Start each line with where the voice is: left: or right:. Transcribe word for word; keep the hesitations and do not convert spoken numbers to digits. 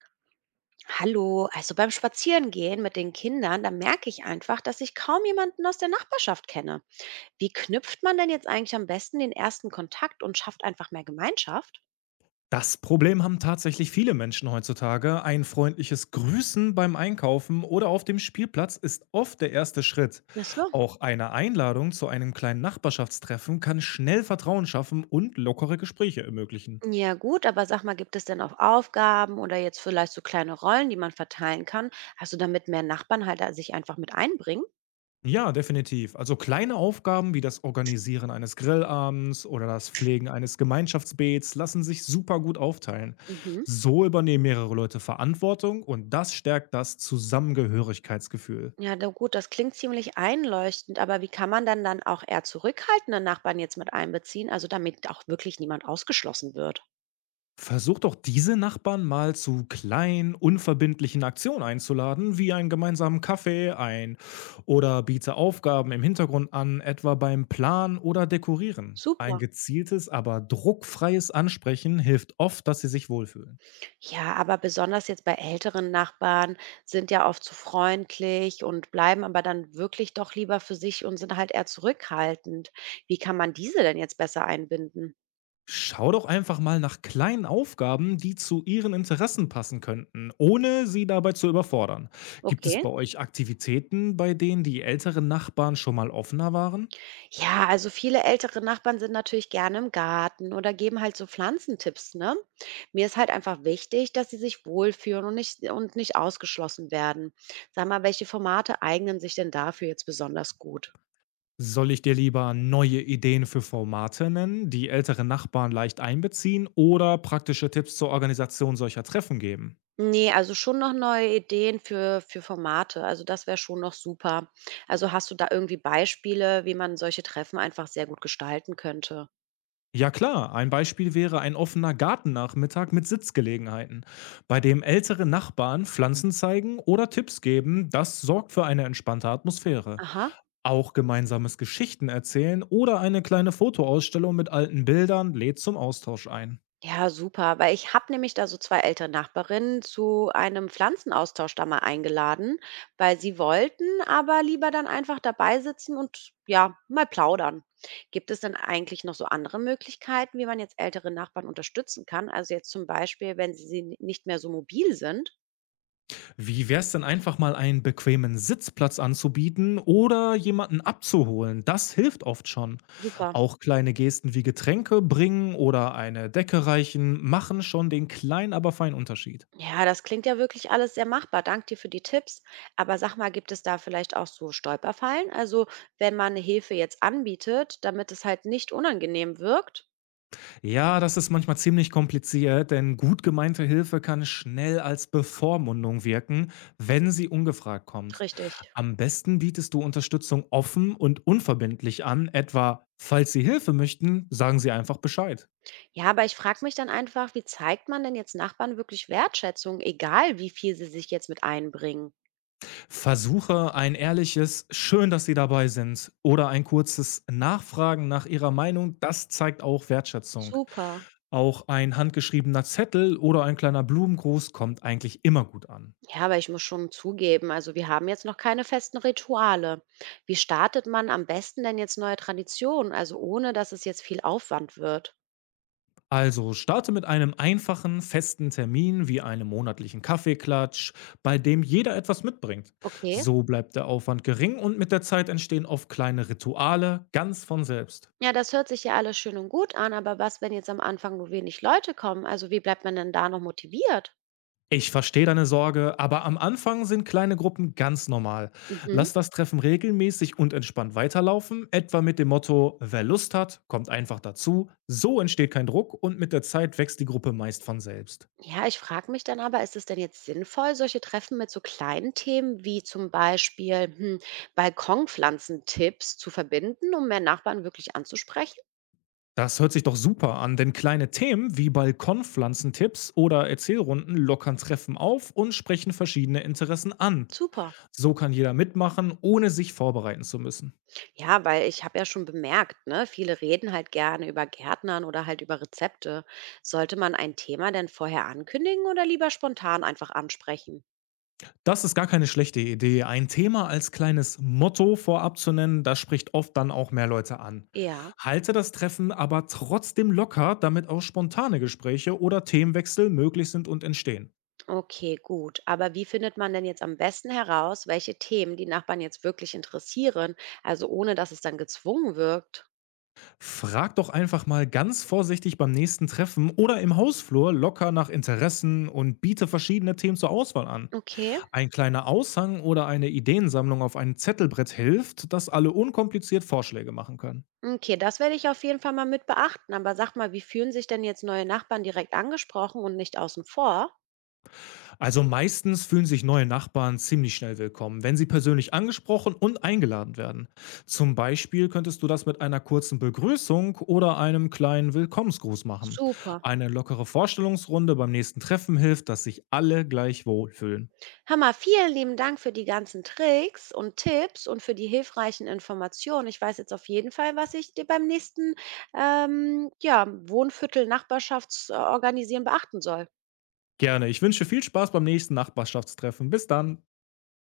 right: Hallo, also beim Spazierengehen mit den Kindern, da merke ich einfach, dass ich kaum jemanden aus der Nachbarschaft kenne. Wie knüpft man denn jetzt eigentlich am besten den ersten Kontakt und schafft einfach mehr Gemeinschaft?
left: Das Problem haben tatsächlich viele Menschen heutzutage. Ein freundliches Grüßen beim Einkaufen oder auf dem Spielplatz ist oft der erste Schritt.
right: Ach so.
left: Auch eine Einladung zu einem kleinen Nachbarschaftstreffen kann schnell Vertrauen schaffen und lockere Gespräche ermöglichen.
right: Ja gut, aber sag mal, gibt es denn auch Aufgaben oder jetzt vielleicht so kleine Rollen, die man verteilen kann? Also damit mehr Nachbarn halt da sich einfach mit einbringen?
left: Ja, definitiv. Also kleine Aufgaben wie das Organisieren eines Grillabends oder das Pflegen eines Gemeinschaftsbeets lassen sich super gut aufteilen.
right: Mhm.
left: So übernehmen mehrere Leute Verantwortung und das stärkt das Zusammengehörigkeitsgefühl.
right: Ja, na gut, das klingt ziemlich einleuchtend, aber wie kann man dann dann auch eher zurückhaltende Nachbarn jetzt mit einbeziehen, also damit auch wirklich niemand ausgeschlossen wird?
left: Versucht doch diese Nachbarn mal zu kleinen, unverbindlichen Aktionen einzuladen, wie einen gemeinsamen Kaffee ein oder biete Aufgaben im Hintergrund an, etwa beim Plan oder Dekorieren. Ein
right: Super.
left: gezieltes, aber druckfreies Ansprechen hilft oft, dass sie sich wohlfühlen.
right: Ja, aber besonders jetzt bei älteren Nachbarn sind ja oft zu freundlich und bleiben aber dann wirklich doch lieber für sich und sind halt eher zurückhaltend. Wie kann man diese denn jetzt besser einbinden?
left: Schau doch einfach mal nach kleinen Aufgaben, die zu ihren Interessen passen könnten, ohne sie dabei zu überfordern. Gibt es
right: Okay.
left: bei euch Aktivitäten, bei denen die älteren Nachbarn schon mal offener waren?
right: Ja, also viele ältere Nachbarn sind natürlich gerne im Garten oder geben halt so Pflanzentipps, ne? Mir ist halt einfach wichtig, dass sie sich wohlfühlen und nicht, und nicht ausgeschlossen werden. Sag mal, welche Formate eignen sich denn dafür jetzt besonders gut?
left: Soll ich dir lieber neue Ideen für Formate nennen, die ältere Nachbarn leicht einbeziehen oder praktische Tipps zur Organisation solcher Treffen geben?
right: Nee, also schon noch neue Ideen für für Formate. Also, das wäre schon noch super. Also, hast du da irgendwie Beispiele, wie man solche Treffen einfach sehr gut gestalten könnte?
left: Ja klar, ein Beispiel wäre ein offener Gartennachmittag mit Sitzgelegenheiten, bei dem ältere Nachbarn Pflanzen zeigen oder Tipps geben, das sorgt für eine entspannte Atmosphäre.
right: Aha.
left: Auch gemeinsames Geschichten erzählen oder eine kleine Fotoausstellung mit alten Bildern lädt zum Austausch ein.
right: Ja, super, weil ich habe nämlich da so zwei ältere Nachbarinnen zu einem Pflanzenaustausch da mal eingeladen, weil sie wollten aber lieber dann einfach dabei sitzen und, ja, mal plaudern. Gibt es denn eigentlich noch so andere Möglichkeiten, wie man jetzt ältere Nachbarn unterstützen kann? Also, jetzt zum Beispiel, wenn sie sie n nicht mehr so mobil sind?
left: Wie wär's denn einfach mal einen bequemen Sitzplatz anzubieten oder jemanden abzuholen? Das hilft oft schon.
right: Super.
left: Auch kleine Gesten wie Getränke bringen oder eine Decke reichen machen schon den kleinen, aber feinen Unterschied.
right: Ja, das klingt ja wirklich alles sehr machbar. Dank dir für die Tipps. Aber sag mal, gibt es da vielleicht auch so Stolperfallen? Also, wenn man eine Hilfe jetzt anbietet, damit es halt nicht unangenehm wirkt?
left: Ja, das ist manchmal ziemlich kompliziert, denn gut gemeinte Hilfe kann schnell als Bevormundung wirken, wenn sie ungefragt kommt.
right: Richtig.
left: Am besten bietest du Unterstützung offen und unverbindlich an, etwa: Falls Sie Hilfe möchten, sagen Sie einfach Bescheid.
right: Ja, aber ich frage mich dann einfach, wie zeigt man denn jetzt Nachbarn wirklich Wertschätzung, egal wie viel sie sich jetzt mit einbringen?
left: Versuche ein ehrliches „Schön, dass Sie dabei sind“ oder ein kurzes Nachfragen nach ihrer Meinung, das zeigt auch Wertschätzung.
right: Super.
left: Auch ein handgeschriebener Zettel oder ein kleiner Blumengruß kommt eigentlich immer gut an.
right: Ja, aber ich muss schon zugeben, also wir haben jetzt noch keine festen Rituale. Wie startet man am besten denn jetzt neue Traditionen, also ohne dass es jetzt viel Aufwand wird?
left: Also starte mit einem einfachen, festen Termin wie einem monatlichen Kaffeeklatsch, bei dem jeder etwas mitbringt.
right: Okay.
left: So bleibt der Aufwand gering und mit der Zeit entstehen oft kleine Rituale ganz von selbst.
right: Ja, das hört sich ja alles schön und gut an, aber was, wenn jetzt am Anfang nur wenig Leute kommen? Also wie bleibt man denn da noch motiviert?
left: Ich verstehe deine Sorge, aber am Anfang sind kleine Gruppen ganz normal.
right: Mhm.
left: Lass das Treffen regelmäßig und entspannt weiterlaufen, etwa mit dem Motto: Wer Lust hat, kommt einfach dazu. So entsteht kein Druck und mit der Zeit wächst die Gruppe meist von selbst.
right: Ja, ich frage mich dann aber, ist es denn jetzt sinnvoll, solche Treffen mit so kleinen Themen wie zum Beispiel hm, Balkonpflanzentipps zu verbinden, um mehr Nachbarn wirklich anzusprechen?
left: Das hört sich doch super an, denn kleine Themen wie Balkonpflanzentipps oder Erzählrunden lockern Treffen auf und sprechen verschiedene Interessen an.
right: Super.
left: So kann jeder mitmachen, ohne sich vorbereiten zu müssen.
right: Ja, weil ich habe ja schon bemerkt, ne, viele reden halt gerne über Gärtnern oder halt über Rezepte. Sollte man ein Thema denn vorher ankündigen oder lieber spontan einfach ansprechen?
left: Das ist gar keine schlechte Idee. Ein Thema als kleines Motto vorab zu nennen, das spricht oft dann auch mehr Leute an.
right: Ja.
left: Halte das Treffen aber trotzdem locker, damit auch spontane Gespräche oder Themenwechsel möglich sind und entstehen.
right: Okay, gut. Aber wie findet man denn jetzt am besten heraus, welche Themen die Nachbarn jetzt wirklich interessieren, also ohne dass es dann gezwungen wirkt?
left: Frag doch einfach mal ganz vorsichtig beim nächsten Treffen oder im Hausflur locker nach Interessen und biete verschiedene Themen zur Auswahl an.
right: Okay,
left: Ein kleiner Aushang oder eine Ideensammlung auf einem Zettelbrett hilft, dass alle unkompliziert Vorschläge machen können.
right: okay, das werde ich auf jeden Fall mal mit beachten. Aber sag mal, wie fühlen sich denn jetzt neue Nachbarn direkt angesprochen und nicht außen vor?
left: Also meistens fühlen sich neue Nachbarn ziemlich schnell willkommen, wenn sie persönlich angesprochen und eingeladen werden. Zum Beispiel könntest du das mit einer kurzen Begrüßung oder einem kleinen Willkommensgruß machen.
right: Super.
left: Eine lockere Vorstellungsrunde beim nächsten Treffen hilft, dass sich alle gleich wohlfühlen.
right: Hammer, vielen lieben Dank für die ganzen Tricks und Tipps und für die hilfreichen Informationen. Ich weiß jetzt auf jeden Fall, was ich dir beim nächsten ähm, ja, Wohnviertel-Nachbarschaftsorganisieren beachten soll.
left: Gerne. Ich wünsche viel Spaß beim nächsten Nachbarschaftstreffen. Bis dann.